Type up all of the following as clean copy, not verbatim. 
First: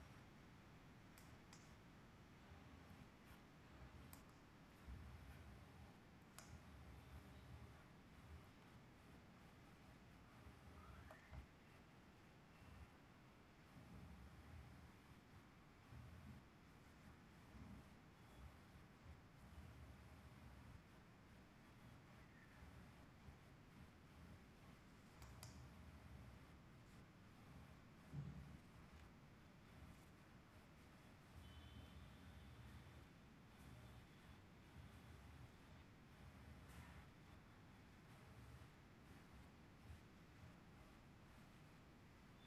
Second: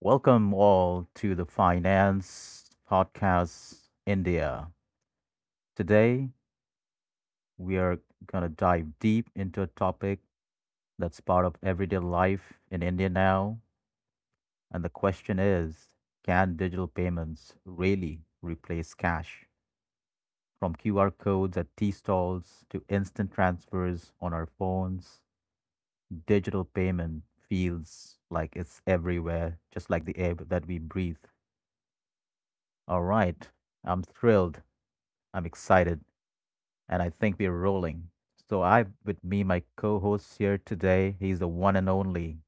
Welcome all to the Finance Podcast India. Today, we are going to dive deep into a topic that's part of everyday life in India now. And the question is, can digital payments really replace cash? From QR codes at tea stalls to instant transfers on our phones, digital payment feels like it's everywhere, just like the air that we breathe. All right, I'm thrilled. I'm excited. And I think we're rolling. So I with me my co-host here today, he's the one and only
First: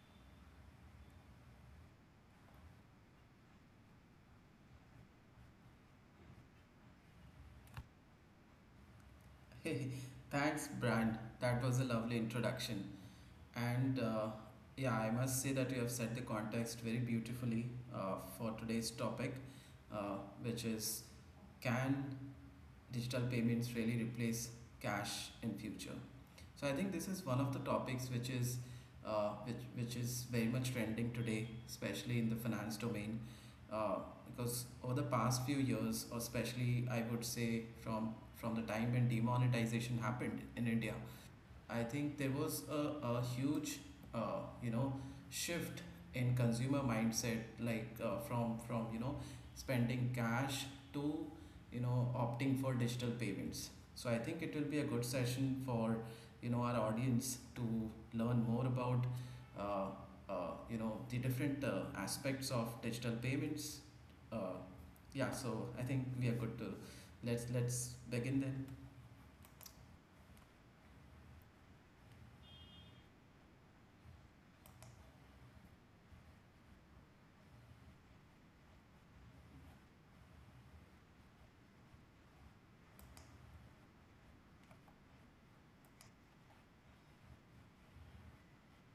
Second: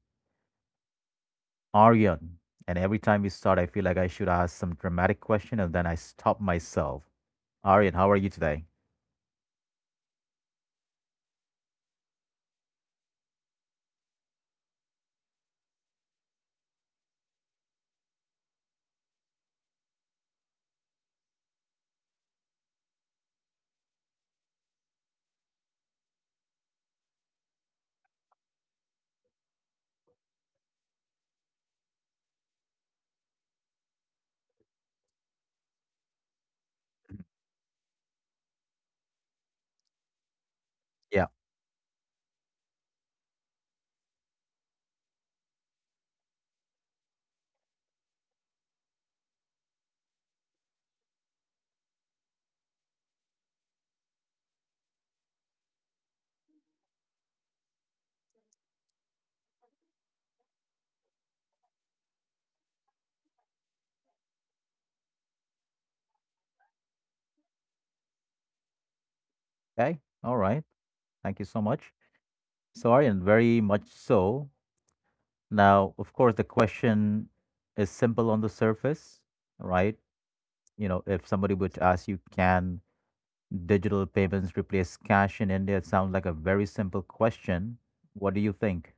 Aryan. And every time we start, I feel like I should ask some dramatic question and then I stop myself. Aryan, how are you today? Thanks, Brand. That was a lovely introduction. And yeah, I must say that you have set the context very beautifully for today's topic, uh, which is can digital payments really replace cash in future? So I think this is one of the topics which is which is very much trending today, especially in the finance domain, uh, because over the past few years, or especially I would say from the time when demonetization happened in India. Yeah. I think there was a huge, uh, you know, shift in consumer mindset, like from spending cash to opting for digital payments. So I think it will be a good session for our audience to learn more about uh, the different aspects of digital payments. Uh, yeah, so I think we are good to let's begin then. Okay. All right. Thank you so much. So Aryan, very much so. Now, of course, the question is simple on the surface, right? You know, if somebody would ask you, can digital payments replace cash in India. It sounds like a very simple question. What do you think?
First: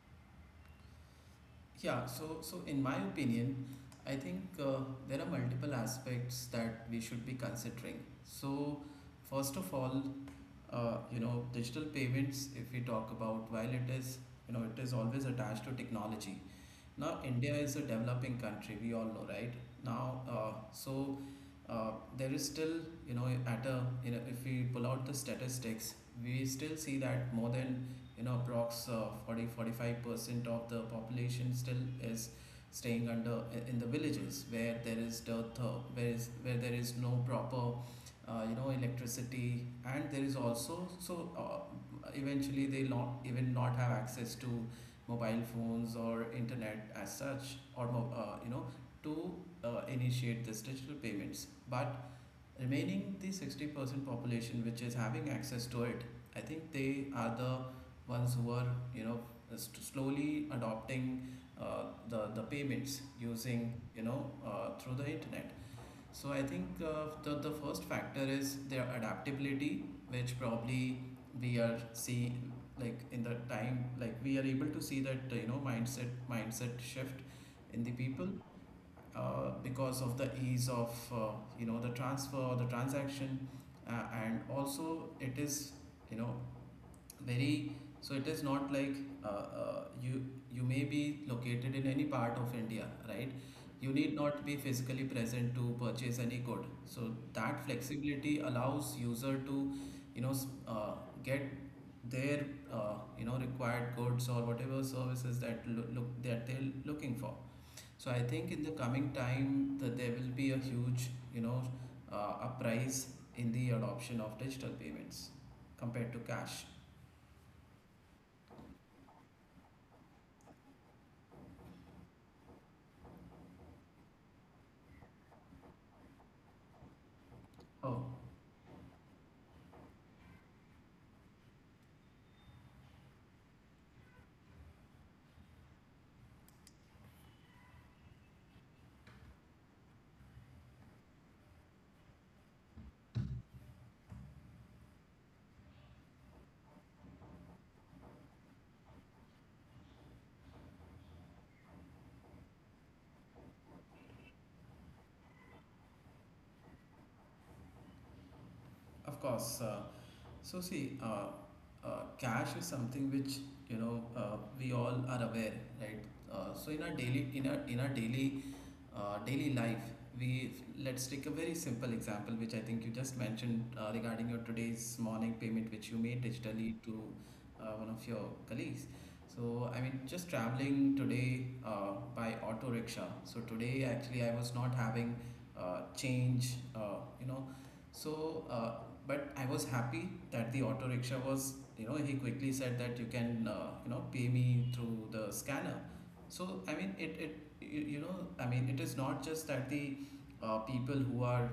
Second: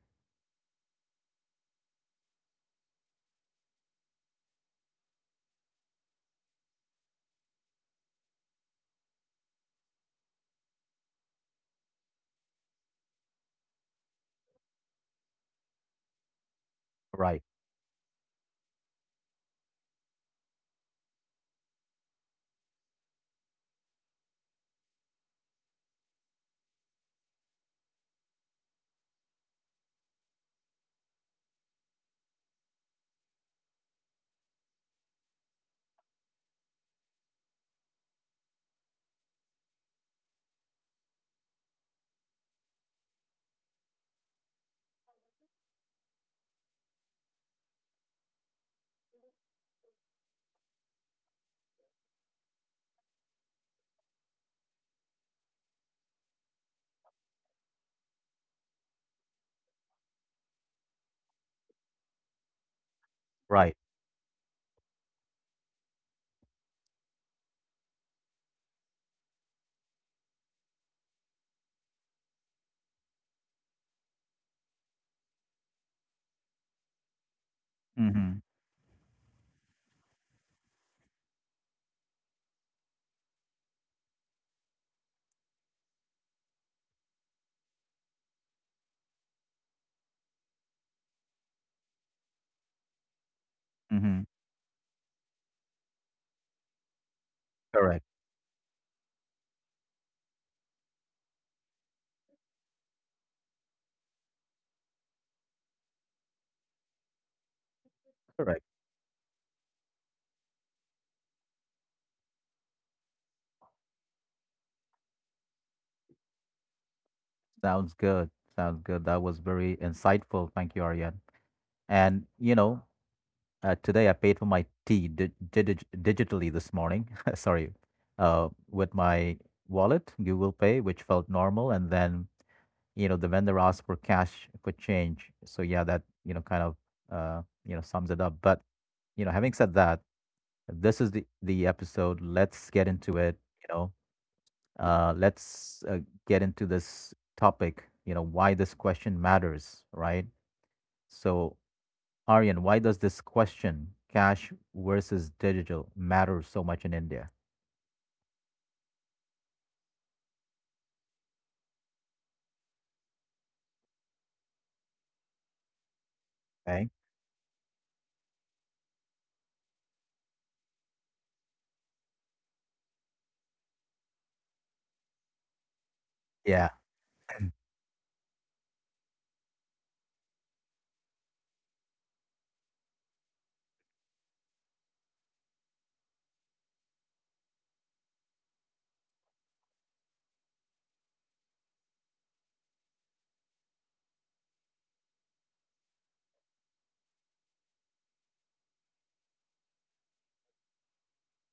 Yeah, so in my opinion, I think there are multiple aspects that we should be considering. So first of all, digital payments, if we talk about, while it is, it is always attached to technology. Now, Right, India is a developing country, we all know, right? Now, uh, there is still, you know, at a, you know, if we pull out the statistics, we still see that more than, approx 40, 45% of the population still is staying under in the villages where there is dearth, where there is no proper electricity. And there is also, eventually, they not even not have access to mobile phones or internet as such, or mo- you know to initiate this digital payments, but remaining the 60% population which is having access to it, I think they are the ones who are you know slowly adopting the payments using, right. Through the internet. So I think the first factor is their adaptability, which probably, we are see like in the time, like we are able to see that mindset shift in the people, Mm-hmm. Because of the ease of, the transfer or the transaction, and also it is, you know very so it is not like, uh, uh, you you may be located in any part of India, right? You need Mm-hmm. not be physically present to purchase any good, so that Correct, flexibility allows user to, you know s- uh, get their required goods or whatever services that look that they're looking for. So I think in correct. the coming time that there will be a huge, you know uprise in the adoption of digital payments compared to cash. Sounds good. Sounds good. That was very insightful. Thank you, Aryan. And, today I paid for my tea di digi digitally this morning. Sorry. Oh. With my wallet, Google Pay, which felt normal. And then, you know, the vendor asked for cash could change. So yeah, that, you know, kind of, sums it up. But, you know, having said that, this is the episode. Let's get into it, you know. Let's get into this topic, you know, why this question matters, right? So, Aryan, why does this question, cash versus digital, matter so much in India? Of course. So see, cash is something which, we all are aware, right? So in our Okay. daily life. We Let's take a very simple example, which I think you just mentioned regarding your today's morning payment, which you made Yeah, digitally to one of your colleagues. So I mean, just traveling today by auto rickshaw. So today actually I was not having change, so, uh, but I was happy that the auto rickshaw was, he quickly said that you can, pay me through the scanner. So I mean, it I mean, it is not just that the people who are,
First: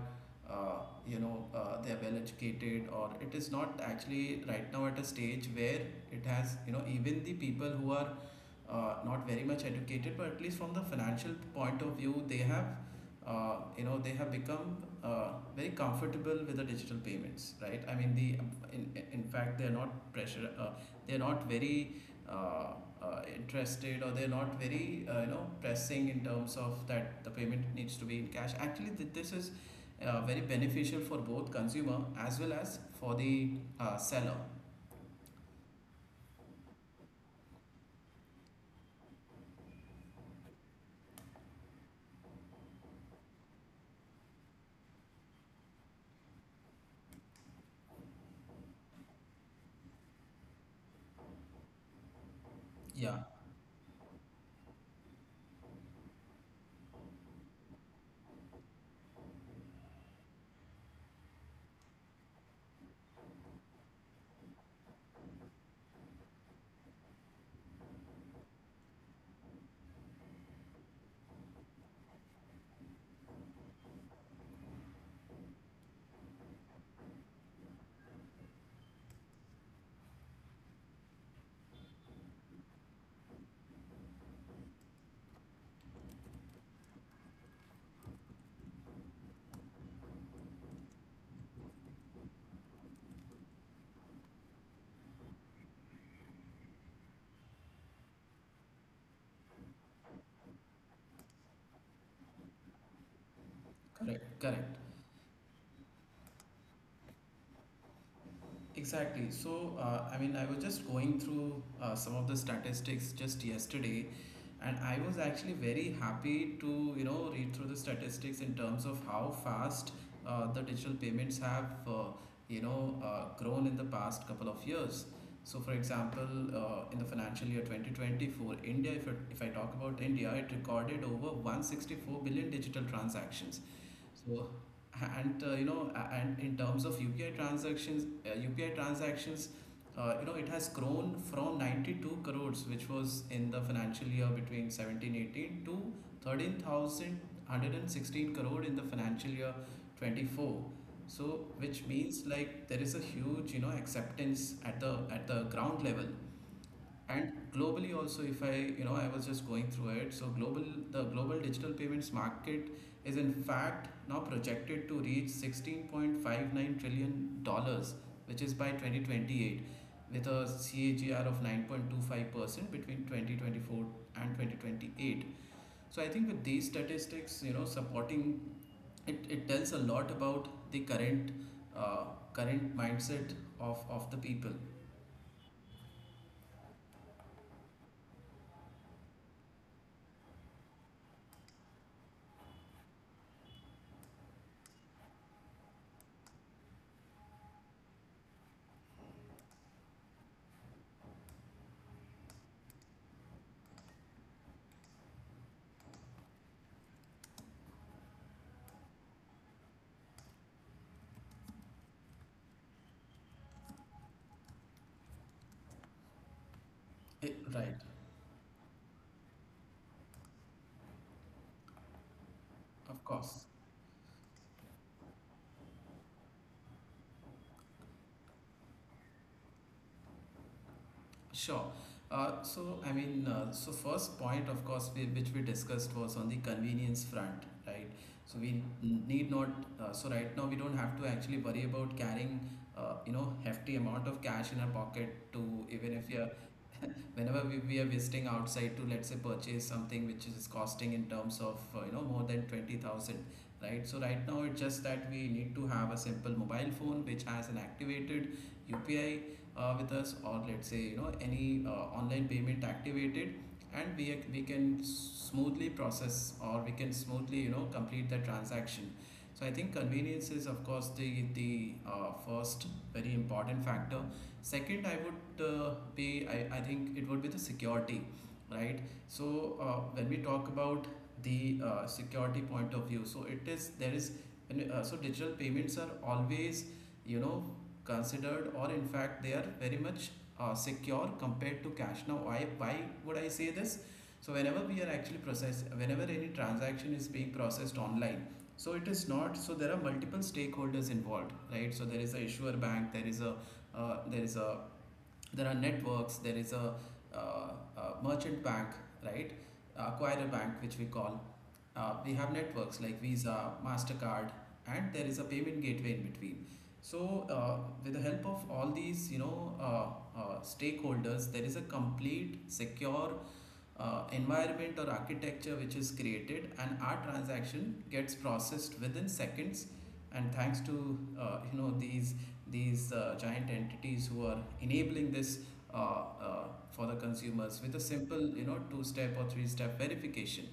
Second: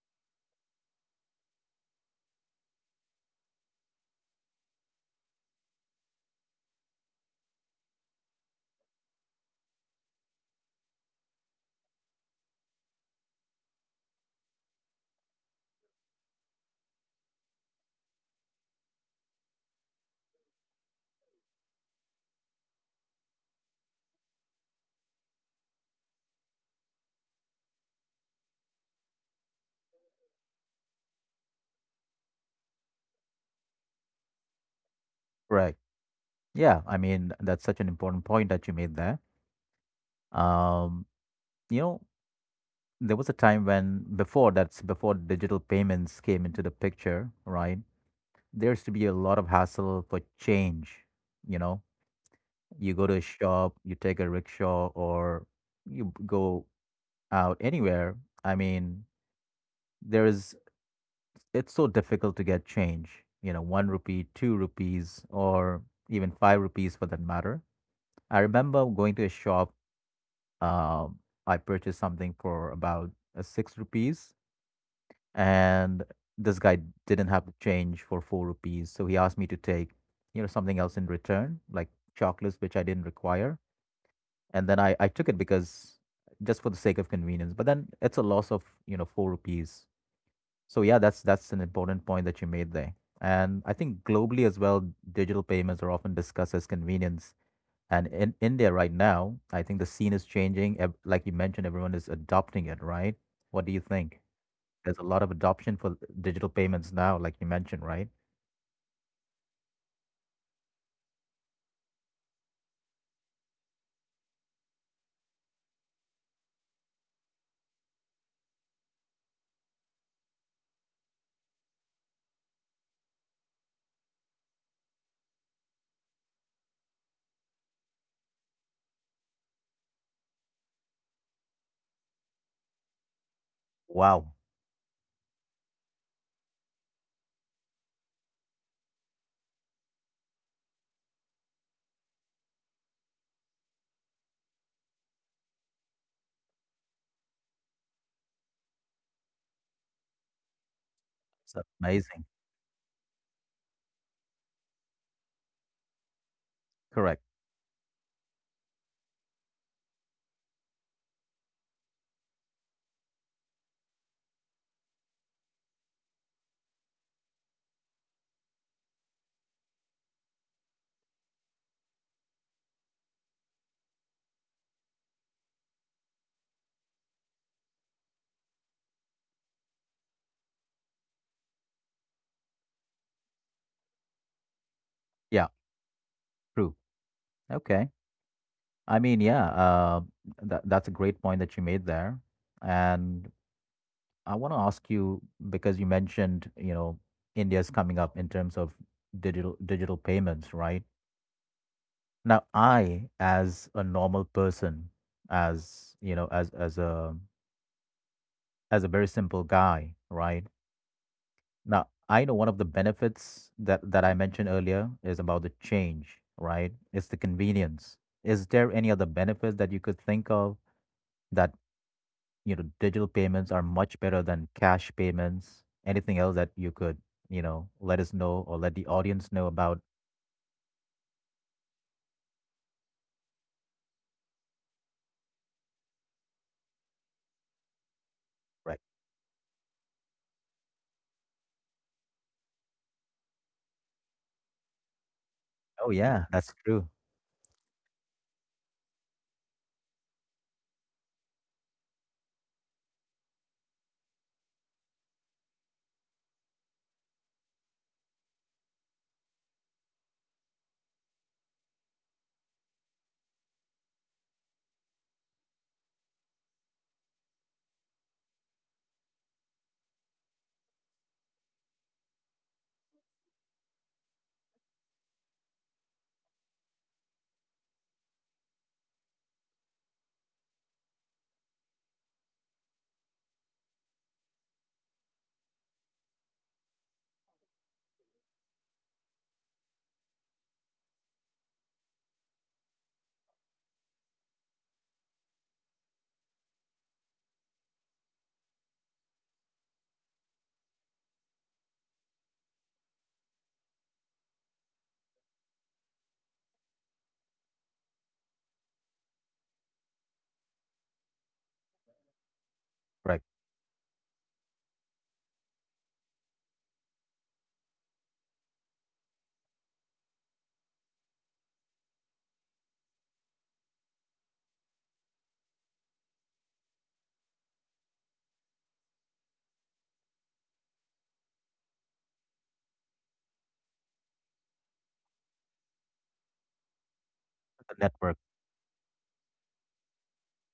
uh, they're well educated, or it is not actually right now at a stage where it has, even the people who are not very much educated, but at least from the financial point of view, they have become very comfortable with the digital payments, right? I mean, the in fact they're not pressure, they're not very, uh, interested, or they're not very, pressing in terms of that the payment needs to be in cash. Actually this is very beneficial for both consumer as well as for the seller. correct. Yeah, I mean, that's such an important point that you made there. Um, you know, there was a time when before digital payments came into the picture, right? There used to be a lot of hassle for change. You know, you go to Yeah, a shop, you take a rickshaw, or you go out anywhere. I mean, there is it's so difficult to get change. You know, one rupee, two rupees, or even five rupees for that matter. I remember going to a shop. Um, I purchased something for about six rupees, and this guy didn't have the change for four rupees, so he asked me to take, you know, something else in return, like chocolates, which I didn't require. And then I took it, because just for the sake of convenience, but then it's a loss of, you know, four rupees. So yeah, that's an important point that you made there. And I think globally as well, digital payments are often discussed as convenience. And in India right now, I think the scene is changing. Like you mentioned, everyone is adopting it, right? What do you think? correct, correct. There's a lot of adoption for digital payments now, like you mentioned, right? Exactly. So, I mean, I was just going through some of the statistics just yesterday, and I was actually very happy to, read through the statistics in terms of how fast the digital payments have, grown in the past couple of years. So, for example, in the financial year 2020 for India, if I talk about India, it recorded over 164 billion digital transactions. Wow, So, and and in terms of UPI transactions, it has grown from 92 crores, which was in the financial year between seventeen eighteen to 13,116 crore in the financial year 24. So, that's which amazing. means like there is a huge, acceptance at the ground level. Correct. And globally also, if I, you know, I was just going through it. So the global digital payments market is in fact now projected to reach $16.59 trillion, which is by 2028, with a CAGR of 9.25% between 2024 and 2028. So I think with these statistics, supporting it tells a lot about the current uh, mindset of the people. Yeah, true. Okay. I mean, yeah, that that's a great point that you made there. And I want to ask you, because you mentioned, you know, India's coming up in terms of digital payments, right? Now, I, as a normal person, as you know, as a very simple guy, right? Now, I know one of the benefits that I mentioned earlier is about the change, right? It's the Right, convenience. Is there any other benefits that you could think of that, you know, of digital course. payments are much better than cash payments? Anything else that you could, you know, let us know or let the audience know about? Sure. So, I mean, so first point, of course, which we discussed was on the convenience front, right? So we Correct. Need not, so right now we don't have to actually worry about carrying, hefty amount of cash in our pocket, to Oh even if we yeah, are, that's true. whenever we are visiting outside to, let's say, purchase something which is costing in terms of, more than 20,000. Right, so right now it's just that we need to have a simple mobile phone which has an activated UPI with us, or let's say, any online payment activated, and we can smoothly process, or we can smoothly, complete the transaction. So I think convenience is, of course, the first very important factor. Second, I would, be I think it would be the security, right? So when we talk about the security point of view, so it is there is and, so digital payments are always, you know considered, or in fact they are very much secure compared to cash. Now why would I say this? So whenever we are actually process whenever any transaction is being processed online, so it is not so there are multiple stakeholders involved, right? So there is a issuer bank, there is a, uh, there is a there are networks, there is uh, a merchant bank, right? Acquirer bank, which we call, we have networks like Correct. Visa, Mastercard, and there is a payment gateway in between. So, with the help of all these, stakeholders, there is a complete secure environment or architecture which is created, and our transaction gets processed within seconds. And thanks to, these giant entities who are enabling this, for the consumers, The with a network. simple, two step or three step verification.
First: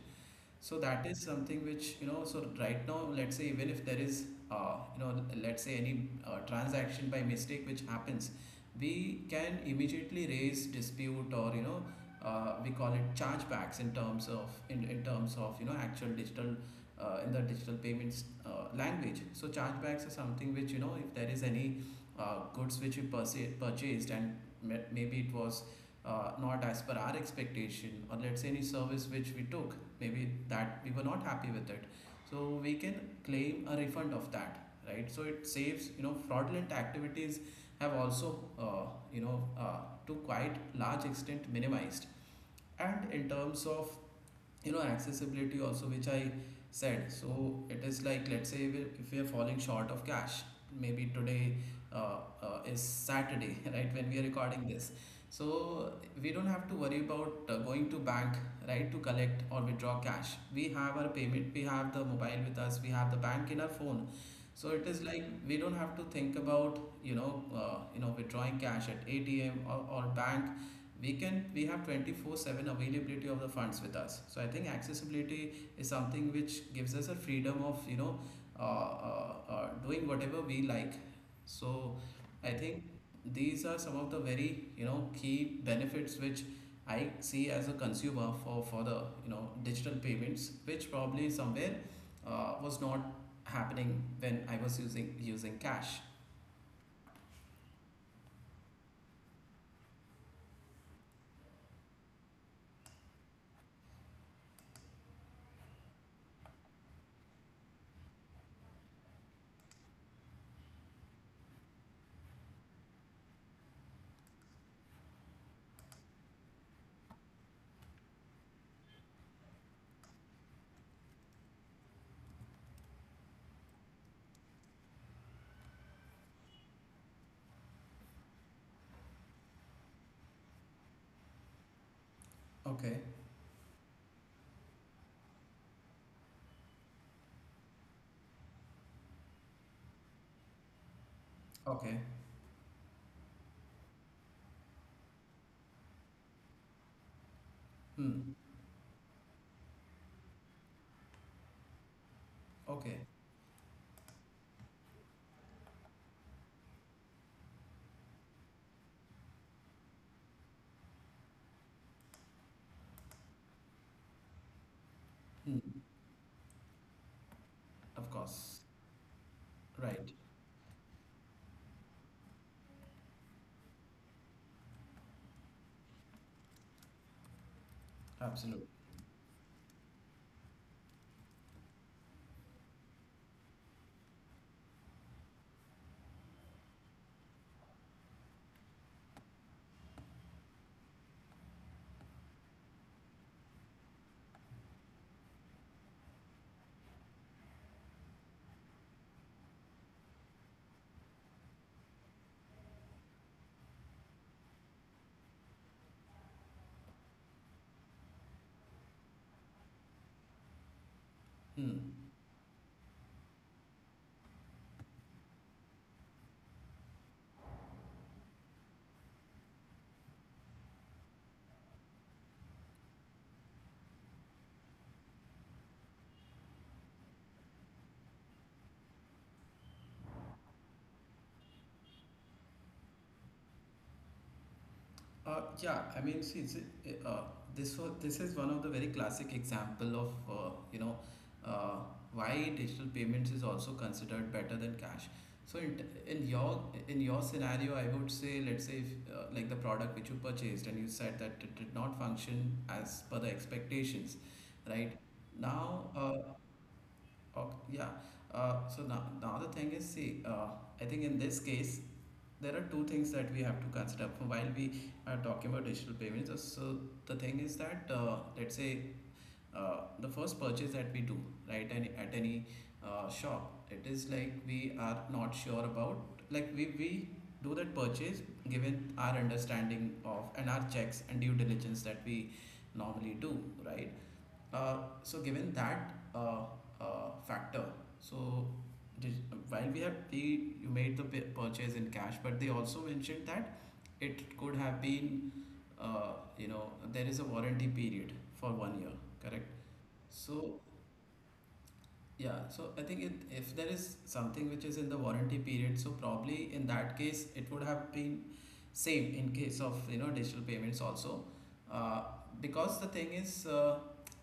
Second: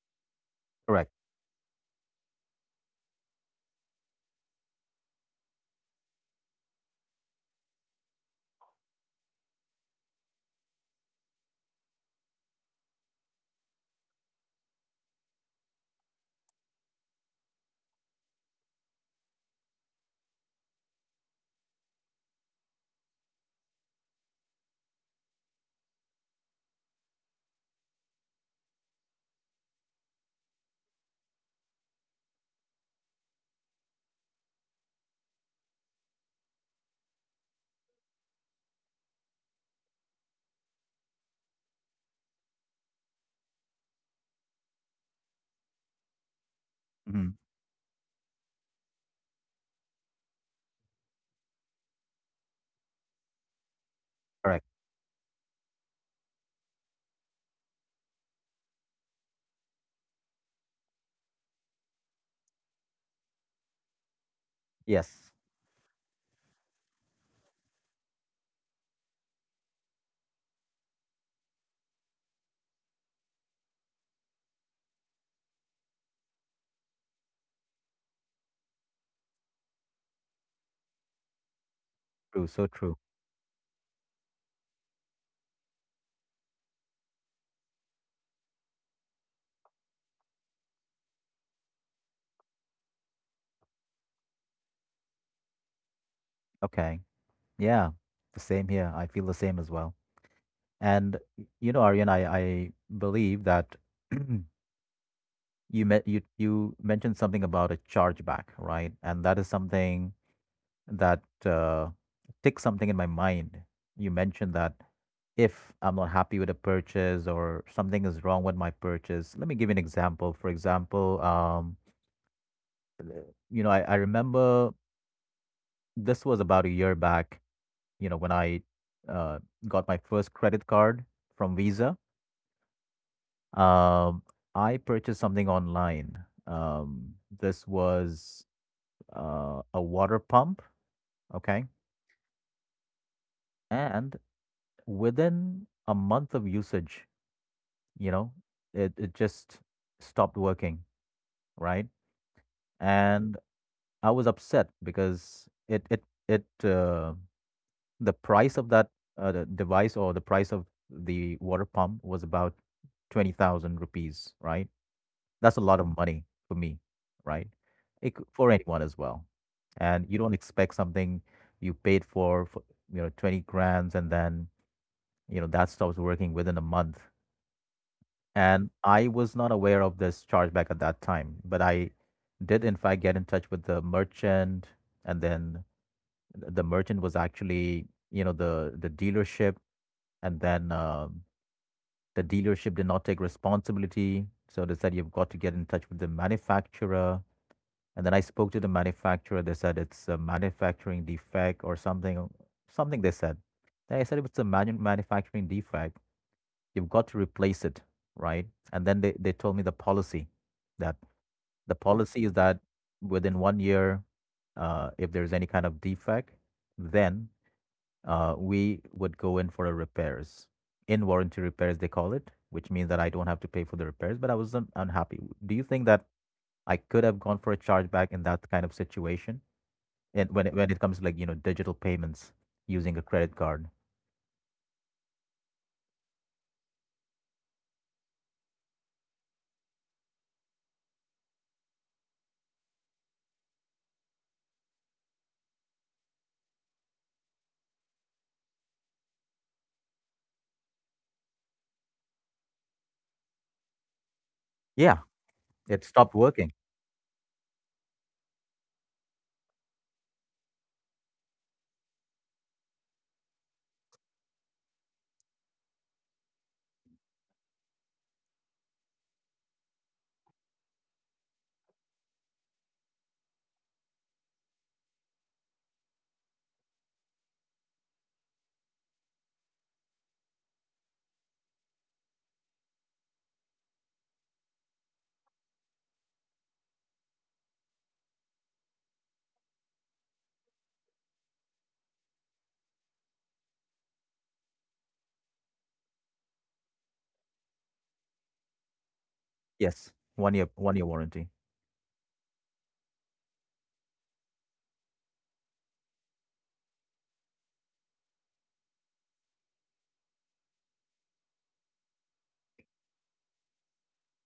So that Correct. is something which, so right now, let's say even if there is, uh, you know, let's say any transaction by mistake which happens, we can immediately raise dispute, or, we call it chargebacks, in terms of, in terms of, actual digital, in the digital payments language. So chargebacks are something which, if there is any goods which you purchased, and maybe it was not as per our expectation, or let's say any service which we took, maybe that we were not happy with it. So we can claim a refund of that, right? So it saves, fraudulent activities have also, you know, uh, to quite large extent minimized. And in terms of accessibility also which i said Hmm. so it is like, let's say if we are falling short of cash maybe today, uh, is Saturday right, when we are Correct. recording this. So we don't have to worry about going to bank, right, to collect or withdraw cash. We have our payment, we have the mobile with us, we have the bank in our phone. So it is like Yes. we don't have to think about withdrawing cash at ATM or bank. We have 24/7 availability of the funds with us. So I think accessibility is something which gives us a freedom of doing whatever we like. So True. I So think true. these are some of the very key benefits which I see as a consumer for the digital payments, which probably somewhere was not happening when I was using cash. Okay. Yeah. The same here. I feel the same as well. And you know, Aryan, I believe that you mentioned something about a chargeback, right? And that is something that ticks something in my mind. You mentioned that if I'm not happy with a purchase or something is wrong with my purchase, let me give you an example. For example, you know, I remember this was about a year back, you know, when I uh, got my first credit card from Visa. Okay. Um, I purchased something online. This was a water pump, okay? Okay. And within a month of usage, you know, Hmm. it just stopped working, right? Okay. And I was upset because it the price of that the device, or the price of the water pump, was about 20,000 rupees, right? That's a Hmm. lot of money for me, right? Of It could, for course. anyone as well. And Right. you don't expect something you paid for, you know, 20 grams, and then you know that stops working within a month. Absolutely. And I was not aware of this chargeback at that time, but I did in fact get in touch with the merchant. And then the merchant was actually, you know, the dealership. And then the dealership did not take responsibility, so they said you've got to get in touch with the manufacturer. And then I spoke to the manufacturer. They said it's a manufacturing defect or something, something they said. Then I said, if it's a manufacturing defect, you've got to replace it, right? And then they told me the policy that the Hmm. policy is that within one year, if there's any kind of defect, then we would go in for a repairs, in warranty repairs, they call it, which means that I don't have to pay for the repairs, but I was unhappy. Do you think that I could have gone for a chargeback in that kind of situation? And when when it comes to, like, you know, digital payments using a credit card. Yeah, I mean, see, this was, this is one of the very classic example of uh, why digital payments is also considered better than cash. So in your scenario, I would say, let's say, if, like, the product which you purchased and you said that it did not function as per the expectations, Yeah, right? it Now, stopped working. Yeah. So now, now the thing is, see, I think in this case, there are two things that we have to consider while we are talking about digital payments. So the thing is that, let's say, the first purchase that we do, right, any, at any shop, it is like we are not sure about, like, we do that purchase given our understanding of and our checks and due diligence that we normally do, right. uh, so given that uh, factor, so did, while we have paid, you made the purchase in cash, but they also mentioned that it could have been, you know, there is a warranty period for 1 year, correct? Yes. So, One year warranty. yeah, so I think it, if there is something which is in the warranty period, so probably in that case it would have been same in case of digital payments also, uh, because the thing is, uh,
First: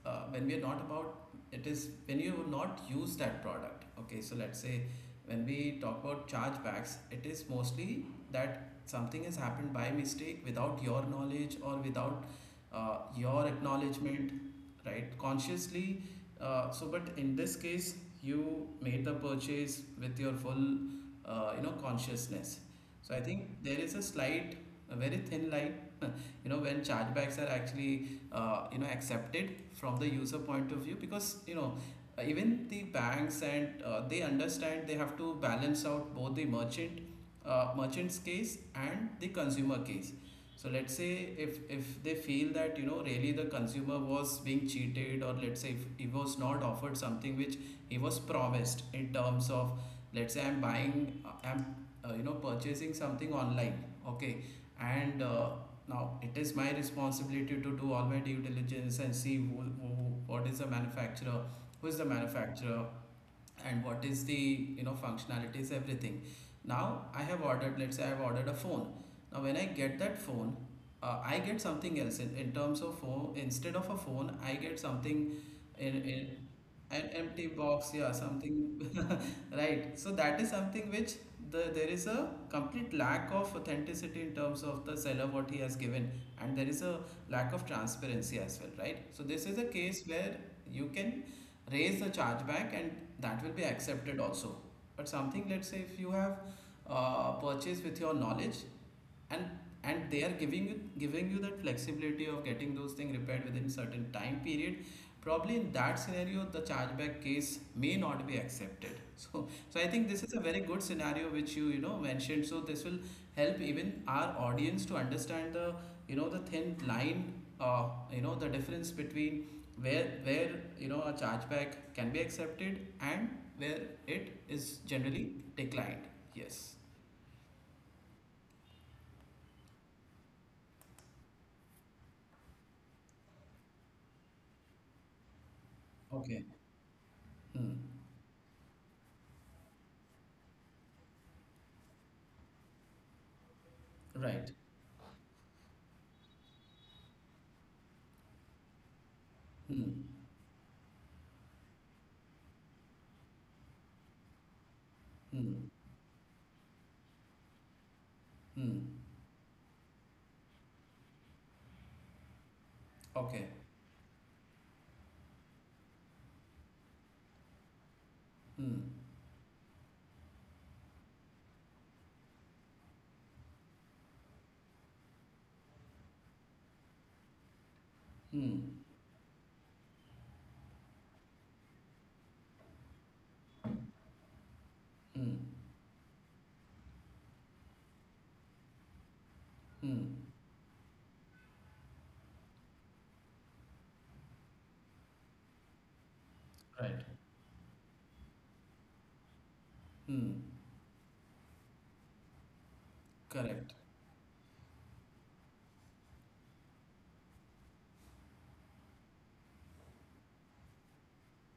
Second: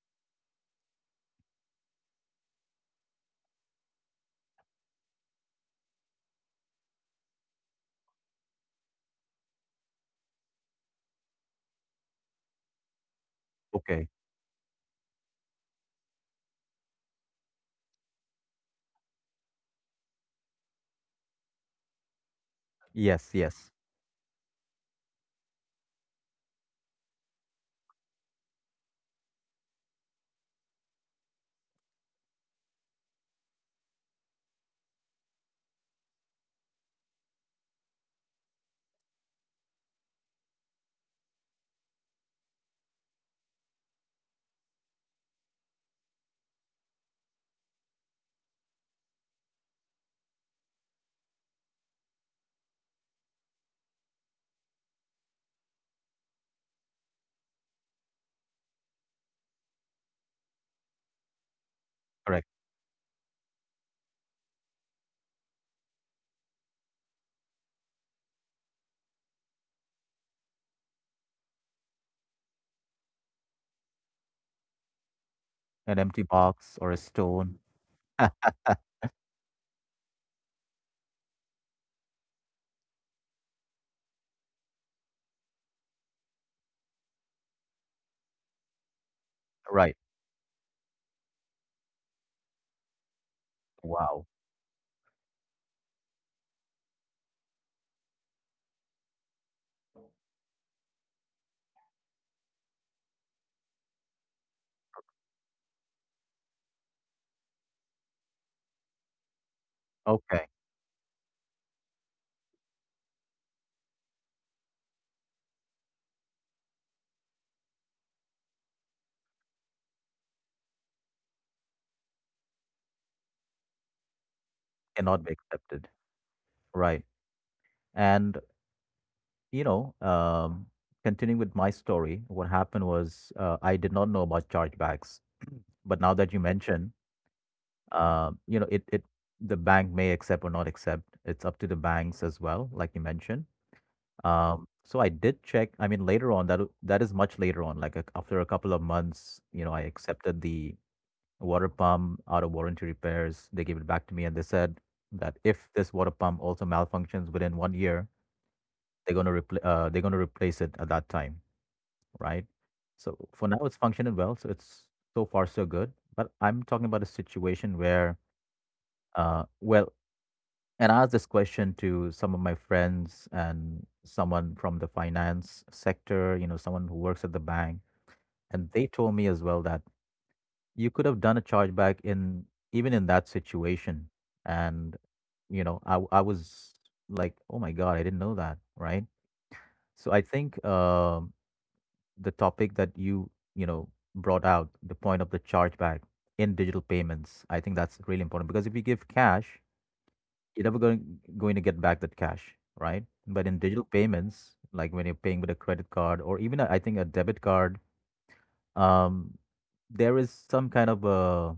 uh, when we are not about, it is when you not use that product. Okay, so let's say, when we talk about chargebacks, it is mostly that something has happened by mistake without your knowledge or without your Okay. acknowledgement, right, consciously. So but in this case you made the purchase with your full consciousness. So I Yes, think yes. there is a slight, a very thin line you know, when chargebacks are actually you know, accepted from the user point of view, because, you know, even the banks and they understand they have to balance out both the merchant merchant's case and the consumer case. So let's say if they feel that, you know, really the consumer was being cheated, or let's say if he was not offered something which he was promised, in terms of, let's say, I'm buying, I'm you know, purchasing something online, okay, and now it is my responsibility to do all my due diligence and see who what is the manufacturer, who is the Correct. manufacturer, and what is the, you know, functionalities, everything. Now I have ordered, let's say, I've ordered a phone. Now when I get that phone, I get something else in terms of phone. Instead of a phone, I get something An empty in box or a an empty stone. box, yeah, something. Right, so that is something which, the, there is a complete lack of authenticity in terms of the seller, what he has given, and there is a lack of transparency as well, right? So this is a Right. case where you can raise the chargeback and that will be accepted Wow. also. But something, let's say if you have purchased with your knowledge, and they are giving you that flexibility of getting those things repaired within certain time period, probably in that scenario the chargeback case may not be accepted. So, so I think this is a Okay. very good scenario which you know, mentioned. So this will help even our audience to understand the, you know, the thin line, uh, you know, the difference between where a chargeback can be accepted, and where it is Cannot generally be accepted. declined. Yes. Right. And you know, um, continuing with my story, what happened was, I did not know about chargebacks. But now that you Okay. mention, Hmm. You know, it the bank may accept or not accept. It's up to the banks as well, like you mentioned. Right. So I did check. I mean, later on, that is much later on. Like a, after a couple of months, you know, I Hmm. accepted the water pump out of warranty repairs. They gave it back to me, and they said that if Mm. this water pump also malfunctions within one year, Mm. they're gonna they're gonna replace it at that time, right? So Okay. for now, it's functioning well. So it's so far so good. But I'm talking about a situation where, Mm. uh, well, and I asked this question to some of my friends and someone from the finance sector, you know, someone who works at the bank. And Mm. they told me as well that you could have done a chargeback in, even in that situation. And, Mm. you know, I was like, oh my God, I didn't know that. Right. So Mm. I think, um, the topic that you know, brought out, the point of the chargeback in digital Right. payments, I think that's really important. Because if you give cash, Mm. you're never going to get back that cash, right? But in Correct. digital payments, like when you're paying with a credit card or even a, I think, a debit card, um, there is some kind of a,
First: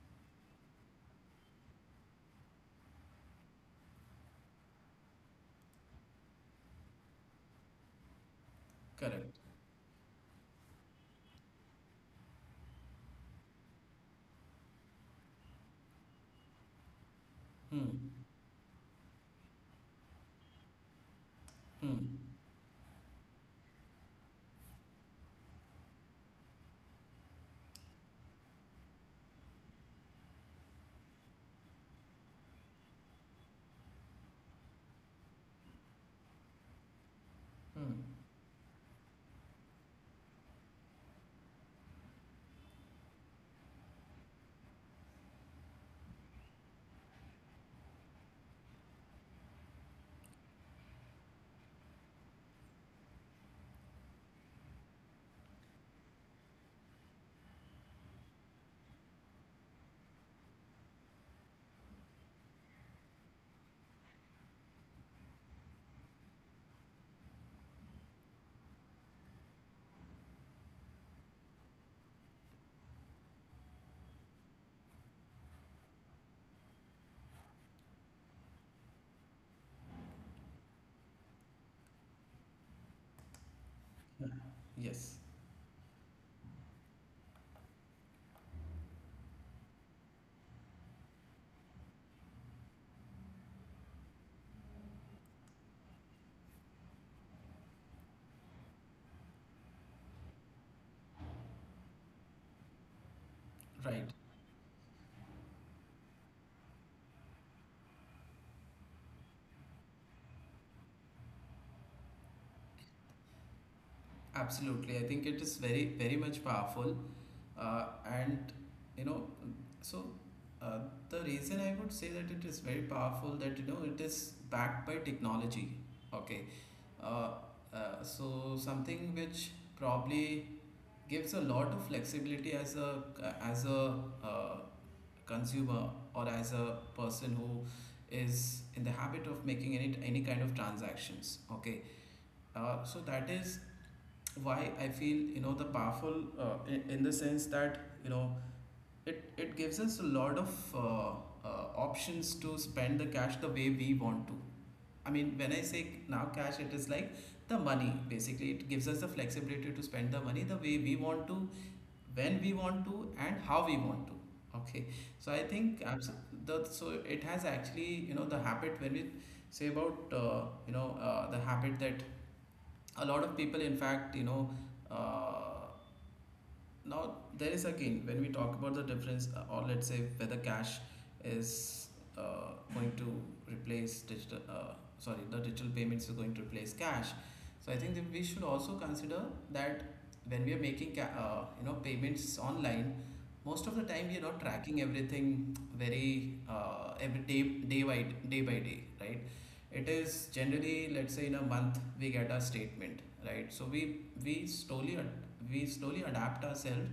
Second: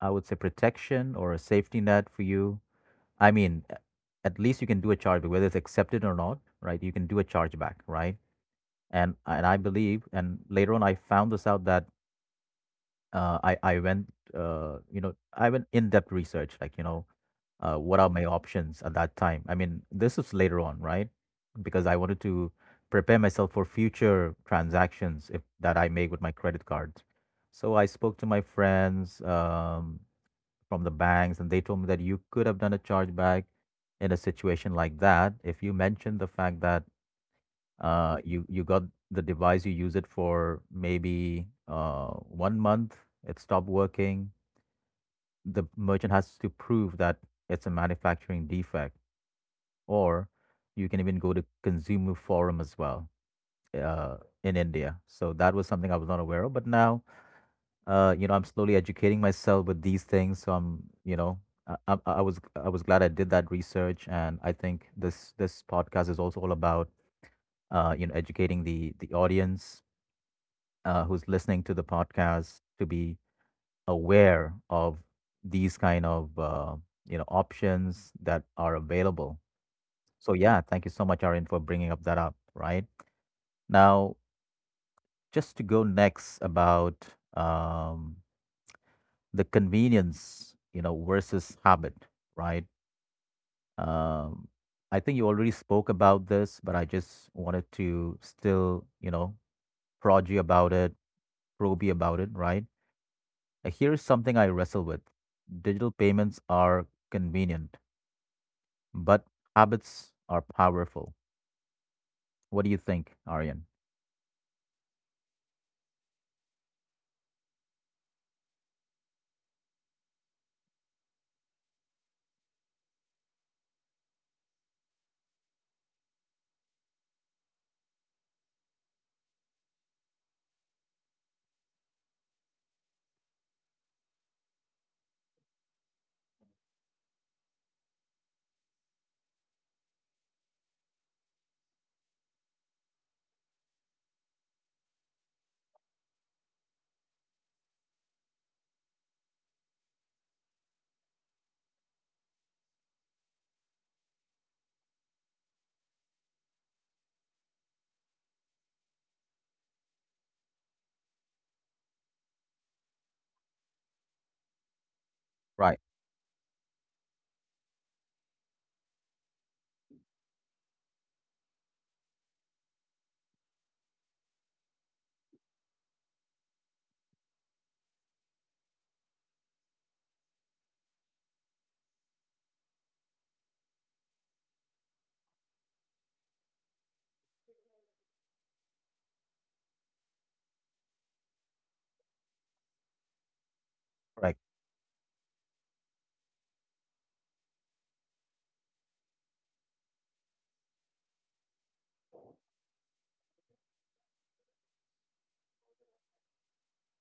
I would say, protection or a safety net for you. I mean, at least you can do a chargeback, whether it's accepted or not, right? You can do a chargeback, right? Correct. And I believe, and later on I found this out that I went, you know, I went in depth research, like, you know, what Mm. are my options at that time? I mean, this is later on, right? Because I wanted Mm. to prepare myself for future transactions if that I make with my credit cards. So I spoke to my friends, from the banks, and they told me that you could have done a chargeback in a situation like that if you mentioned the fact that Mm. You you got the device, you use it for maybe one month, it stopped working. The merchant has to prove that it's a manufacturing defect, or you can even go to Consumer Forum as well, uh, in India. So that was something I was not aware of. But now, you know, I'm slowly educating myself with these things. So I'm, you know, I was glad I did that research, and I think this this podcast is also all about, you know, educating the audience, who's listening to the podcast, to be aware of these kind of, you know, options that are available. So yeah, thank you so much, Aaron, for bringing up that up. Right. Now, Yes. just to go next about um, the convenience versus habit, right? Um, I think you already spoke about this, but I just wanted to still prod you about it, probe you about it, right? Here's Right. something I wrestle with. Digital payments are convenient, but habits are powerful. What do you think, Aryan? Absolutely, I think it is very, very much powerful. And, you know, so, uh, the reason I would say that it is very powerful, that, you know, it is backed by technology. Okay, uh, so something which probably gives a lot of flexibility as a uh, consumer, or as a person who is in the habit of making any kind of transactions. Okay, so that is why I feel, you know, the powerful in the sense that, you know, it gives us a lot of options to spend the cash the way we want to. I mean, when I say now cash, it is like the money. Basically, it gives us the flexibility to spend the money the way we want to, when we want to, and how we want to. Okay, so I Right. think abs- the so it has actually, you know, the habit, when we say about the habit that a lot of people, in fact, you know, uh, now there is again when we talk about the difference, or let's say whether cash is going to replace digital, sorry, the digital payments is going to replace cash. So I think that we should also consider that when we are making you know, payments online, most of the time we are Correct. not tracking everything very every day, day by day by day, right. It is generally, let's say, in a month we get a statement, right. So we slowly adapt ourselves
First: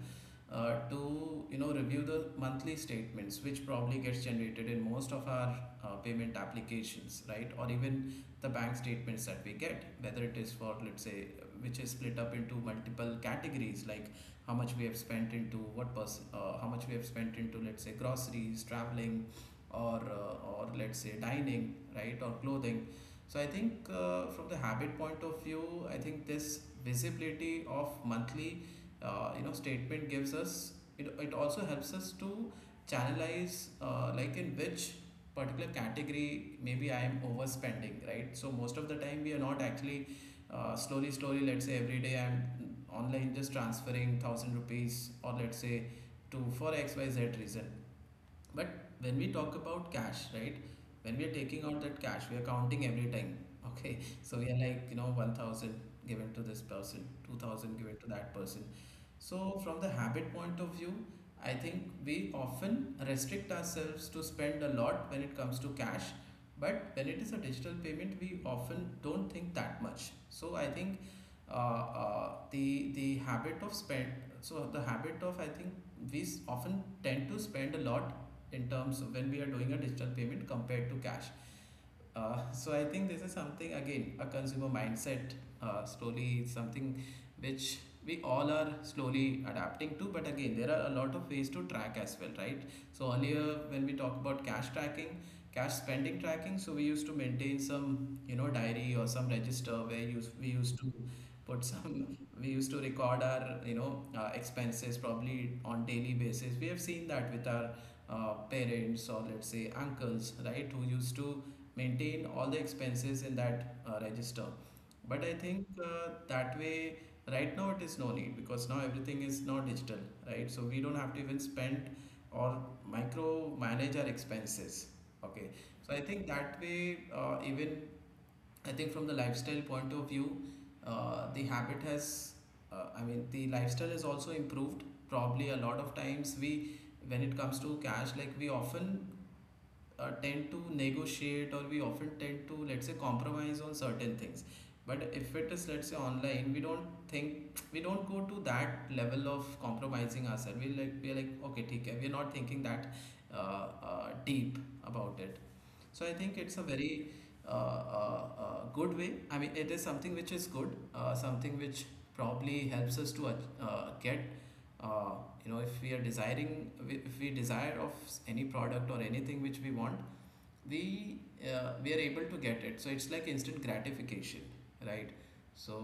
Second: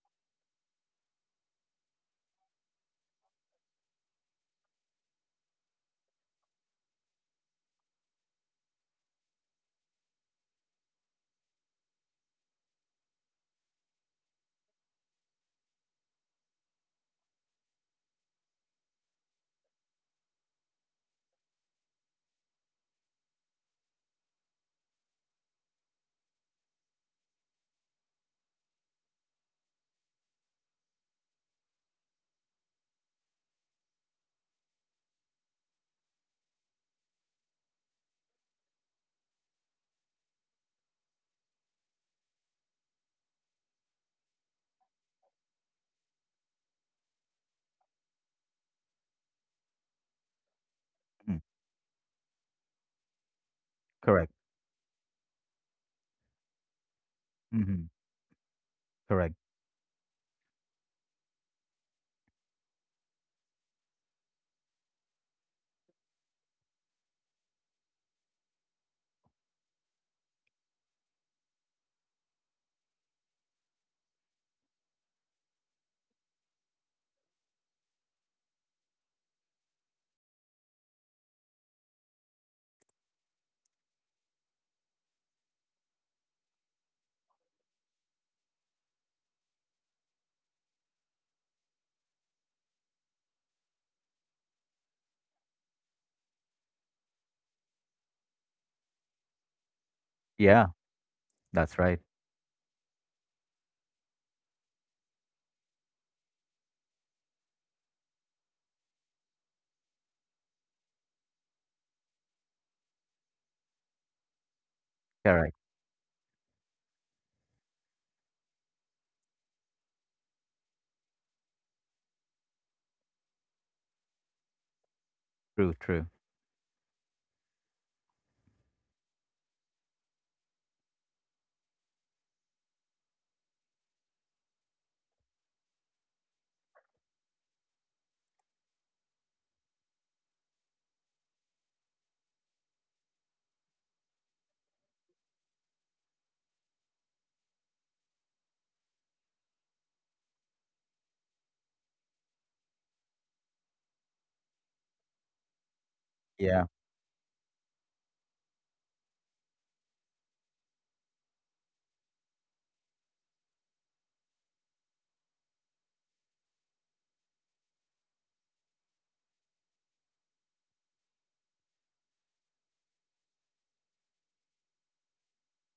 to, you know, review the monthly statements which probably gets generated in most of our payment applications, right, or even the bank statements that we get, whether it is for, let's say, which is split up into multiple categories, like how much we have spent into what person, how much we have spent into, let's say, groceries, traveling, or let's say dining, right, or clothing. So I think, from the habit point of view, I think this visibility of monthly you know statement gives us, it also helps us to channelize, like in which particular category maybe I am overspending, right. So most of the time we are not actually slowly slowly let's say every day I'm online just transferring 1000 rupees, or let's say to for xyz reason. But when we talk about cash, right? When we are Mm, taking out that cash, we are counting every time. Okay. So correct. we are like, you know, 1000 given to this person, 2000 Hmm. given to that person. Correct. So from the habit point of view, I think we often restrict ourselves to spend a lot when it comes to cash. But when it is a digital payment, we often don't think that much. So I think the habit of spend, so the habit of, I think, often tend to spend a lot in terms of when we are doing a digital payment compared to cash. So I think this is something, again, a consumer mindset, slowly something which we all are slowly adapting to. But again, there are a lot of ways to track as well, right? So earlier, when we talk about cash tracking, cash spending tracking, so we used to maintain some, you know, diary or some register where you we Yeah, used to put that's right. some, we used to record our, you know, expenses probably on daily basis. We have seen that with our parents, or let's say uncles, right, who used to maintain all the expenses in that register. But I Correct. think, that way, right now it is no need, because now everything is now digital, right? So we don't have to even spend or micro manage our expenses. Okay, True, so I true. think that way, even I think from the lifestyle point of view, the habit has, I mean, the lifestyle has also improved. Probably a lot of times we, when it comes to cash, like, we often tend to negotiate, or we often tend to, let's say, compromise on certain things. But if it is, let's say, online, we don't think, we don't go to that level of compromising ourselves. We like, we're like, okay, theek hai. We're not thinking that deep about it. So I think it's a Yeah, very uh, good way. I mean, it is something which is good, something which probably helps us to get, uh, you know, if we are desiring, if we desire of any product or anything which we want, we we are able to get it, so it's like instant gratification, right? So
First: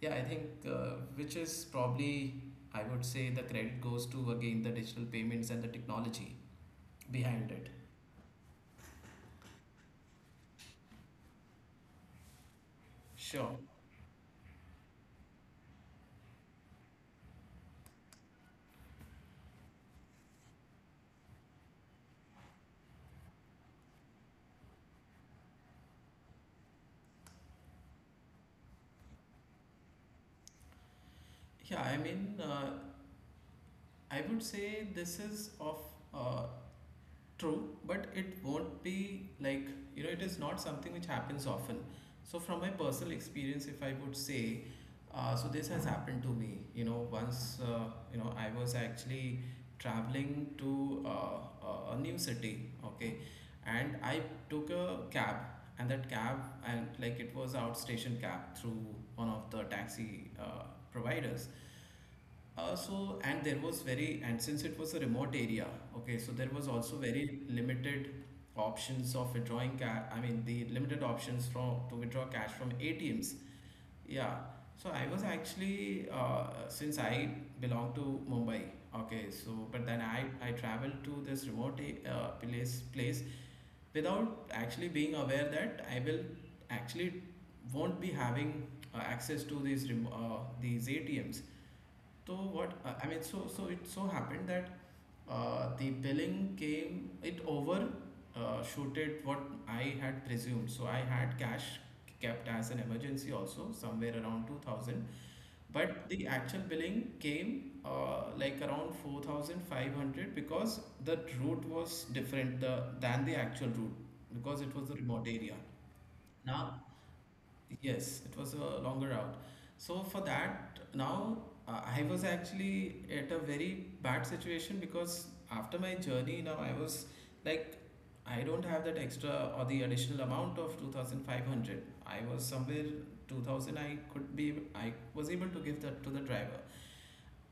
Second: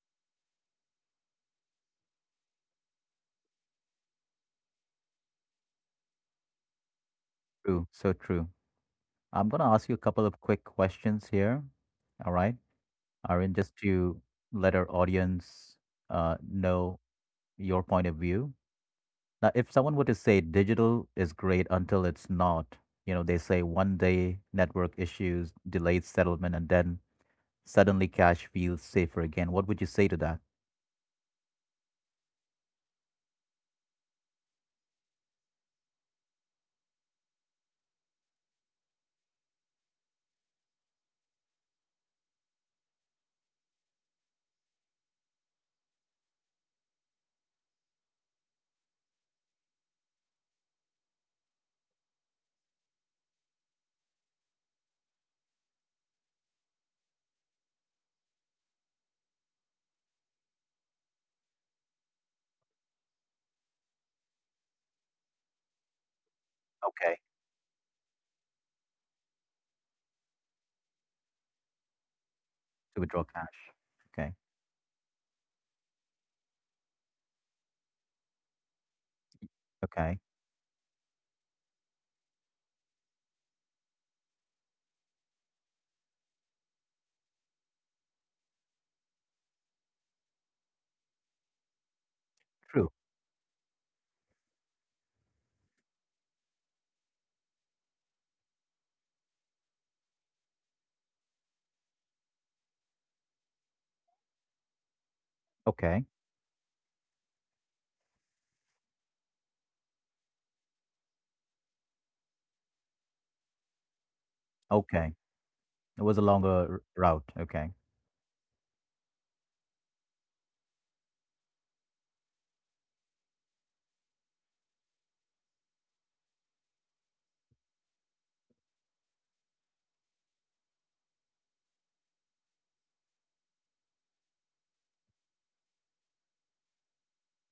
yeah, I think which is probably, I would say the credit goes to again the digital payments and the technology behind it. true. So true. I'm going to ask you a couple of quick questions here. All right. Aryan, Sure. just to let our audience know your point of view. Now, if someone were to say digital is great until it's not, you know, they say one day network issues, delayed settlement, and then suddenly cash feels safer again. What would you say to that? Yeah, I mean, I would say this is of uh, true, but it won't be like, you know, it is not something which happens often. So from my personal experience, if I would say, so this has happened to me, you know, once. You know, I was actually traveling to a new city, okay, and I took a cab, and that cab, and like, it was outstation cab through one of the taxi providers. So and there was very, and since it was a remote area, okay, so there was also Okay. very limited options of withdrawing cash. I mean, the limited options from to withdraw cash from To withdraw ATMs. cash. Yeah. Okay. So I was actually since I belong to Mumbai, okay. So but then Okay. I traveled to this remote place without actually being aware that I will actually won't be having access to these these ATMs. So what, True. I mean, so it so happened that the billing came, it over shooted what I had presumed. So I had cash kept as an emergency also somewhere around 2,000, Okay. but the actual billing came like around 4,500 because the route was different than the actual route, because it was a Okay. remote area. It was a longer Now, route. Okay. yes, it was a longer route. So for that, now I was actually at a very bad situation because after my journey, now I was like, I don't have that extra or the additional amount of 2,500. I was somewhere 2,000 I could be, I was able to give that to the driver.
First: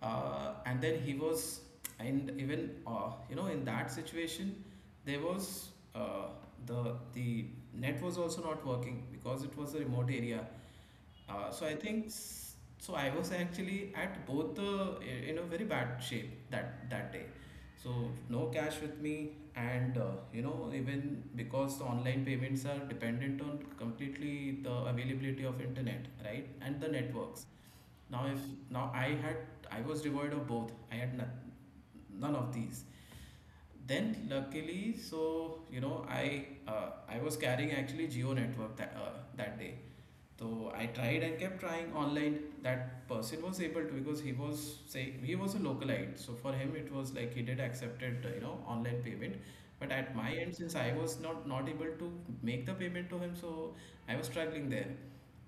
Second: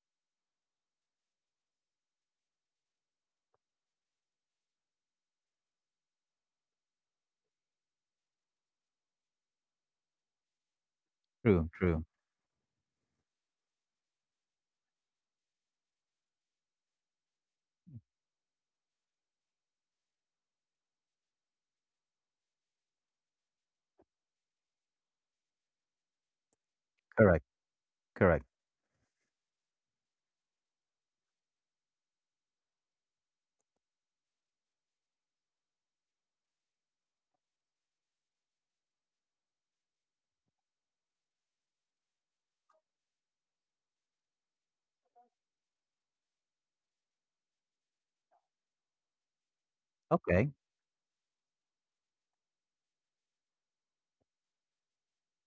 And then he was, and even, you know, in that situation, there was uh, the net was also not working because it was a remote area. So True. I True. think so I was actually at both the, in a very bad shape that day. So no cash with me, and you know, even because the online payments are dependent on completely the availability of internet, right, and the Correct. networks. Now if, Correct. now I had, I was devoid of both. I had no, none of these. Then luckily, so you know, I was carrying actually Geo network that that day, so I tried and kept trying online. That person was able to, because he was saying he was a localite. So for him it was like, he did accepted, you know, online payment. But at my Okay. end, since I was not able to make the payment to him, so I was struggling there.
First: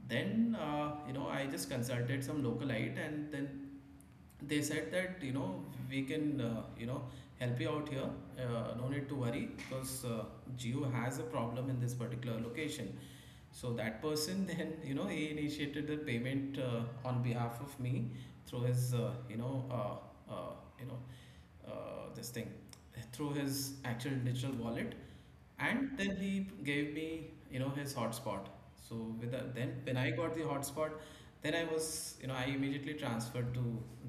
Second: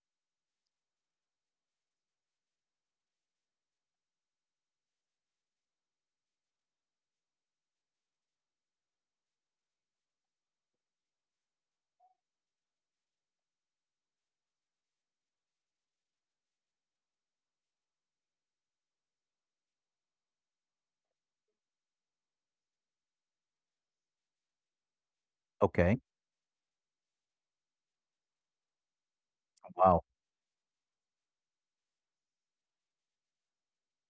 Then, you know, I just consulted some localite, and then they said that, you know, we can, you know, help you out here. No need to worry, because geo has a problem in this particular location. So that person then, you know, he initiated the payment, on behalf of me through his, you know this thing, through his actual digital wallet. And Okay. then he gave me, you know, his hotspot. So with the, then when Wow. I got the hotspot, then I was, you know, I immediately transferred to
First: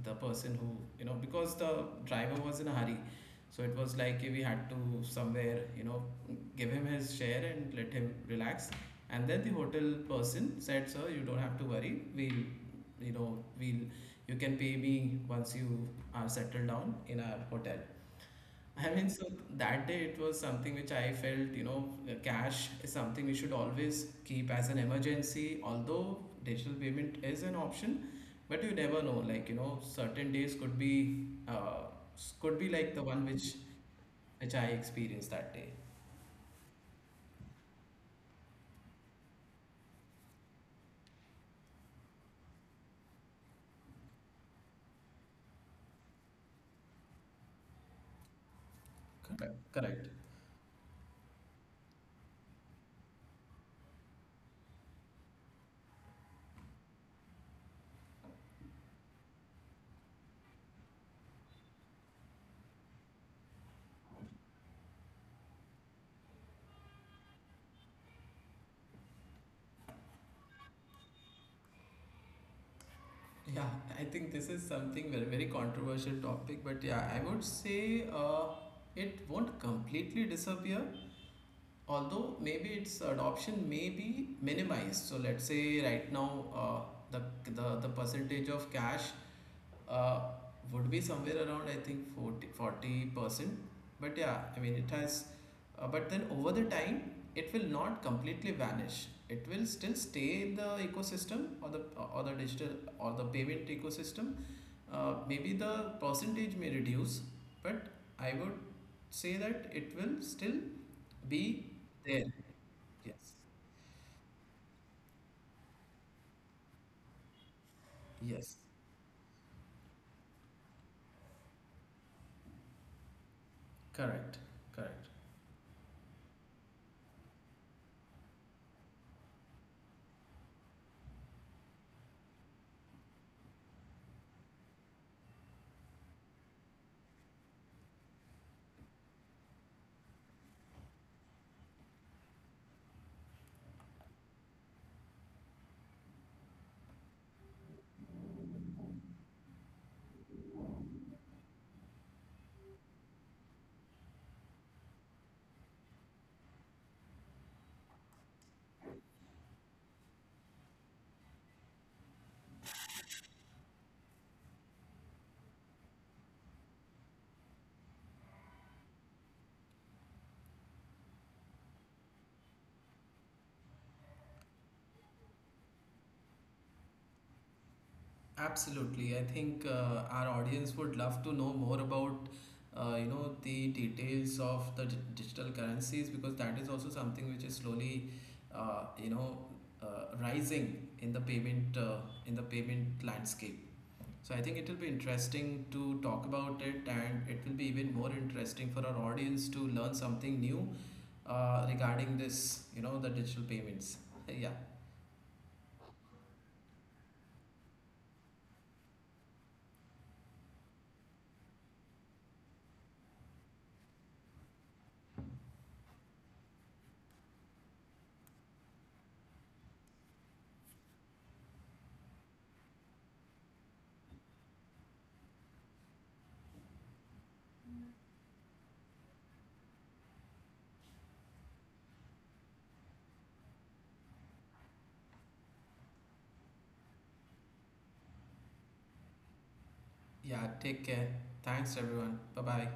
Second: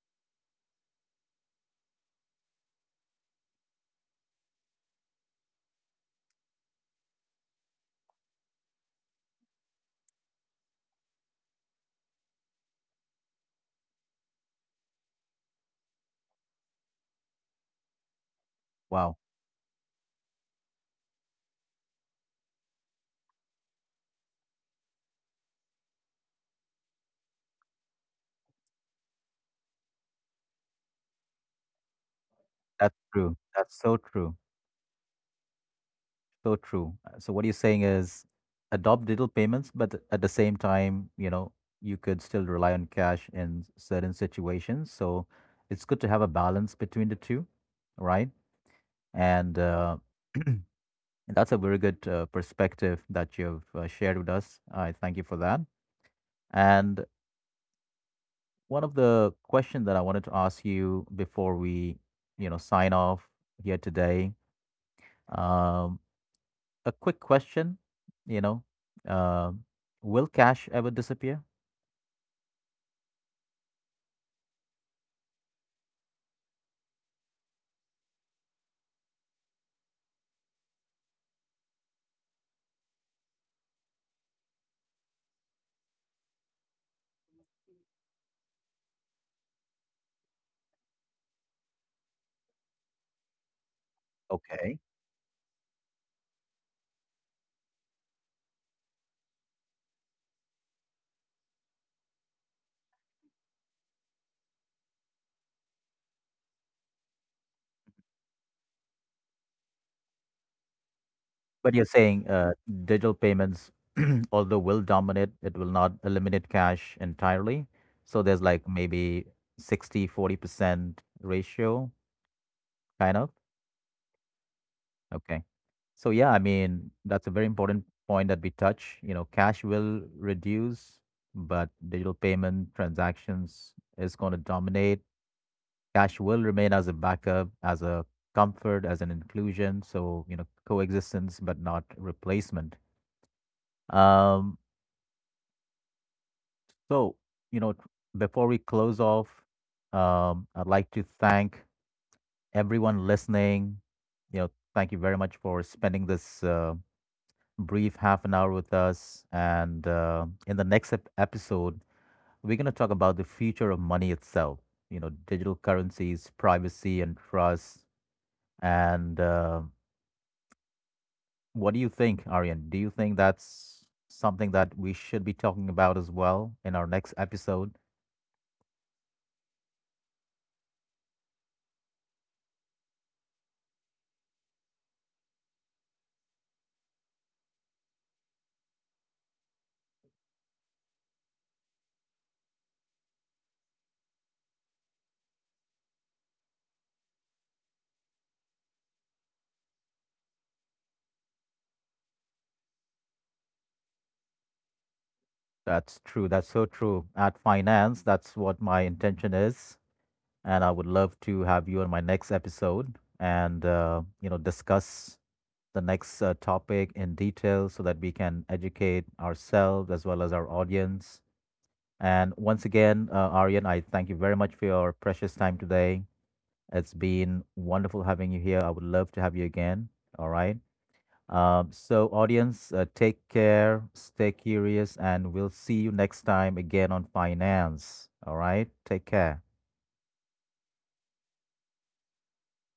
the person, who, you know, because the driver was in a hurry, so it was like we had to somewhere, you know, give him his share and let him relax. And then the hotel person said, sir, you don't have to worry, we'll, you know, we'll, you can pay me once you are settled down in our hotel, I mean. Wow. So that day, it was something which I felt, you know, the cash is something we should always keep as an emergency, although digital payment is an option. But you never know, like, you know, certain days could be, could be like That's the one true. which That's so true. which I experienced that day. So true. So what you're saying is adopt digital payments, but at the same time you could still rely on cash in certain situations. So it's good to have a balance between the two, right? Correct, And correct. and that's a very good perspective that you've shared with us. I thank you for that. And one of the questions that I wanted to ask you before we sign off here today, um, a quick question, you know, um, will cash ever disappear? Yeah, I think this is something very very controversial topic, but yeah, I would say it won't completely disappear. Although maybe its adoption may be minimized. So let's say right now the, the percentage of cash uh, would be somewhere around I think 40%. But yeah, I mean Okay. it has but then over the time it will not completely vanish. It will still stay in the ecosystem or the digital or the payment ecosystem. Maybe the percentage may reduce, but I would say that it will still be But you're there. saying digital Yes. payments, although will dominate, it will not eliminate cash entirely. So there's Yes. like maybe 60-40% ratio, kind of. Correct. Correct. Okay. So yeah, I mean, that's a very important point that we touch. Cash will reduce, but digital payment transactions is going to dominate. Cash will remain as a backup, as a comfort, as an inclusion. So, coexistence, but not replacement. Um, so, you know, before we close off, I'd like to thank everyone listening. Thank you very much for spending this brief half an hour with us. And in the next episode, we're going to talk about the future of money itself digital currencies, privacy, and trust and what do you think, Aryan? Do you think that's something that we should be talking about as well in our next episode? Absolutely. I think our audience would love to know more about you know the details of the digital currencies, because that is also something which is slowly you know rising in the payment, in the payment landscape. So I think it will be interesting to talk about it, and it will be even more interesting for our audience to learn something new regarding this, you know, the digital payments. Yeah. That's true. That's so true. At finance, that's what my intention is, and I would love to have you on my next episode and discuss the next topic in detail so that we can educate ourselves as well as our audience. And once again, Aryan, I thank you very much for your precious time today. It's been wonderful having you here. I would love to have you again. All right. So, audience, take care, stay curious, and we'll see you next time again on finance. All right? Take care. Yeah, take care. Thanks everyone. Bye-bye.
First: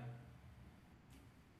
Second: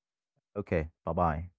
Okay. Bye bye.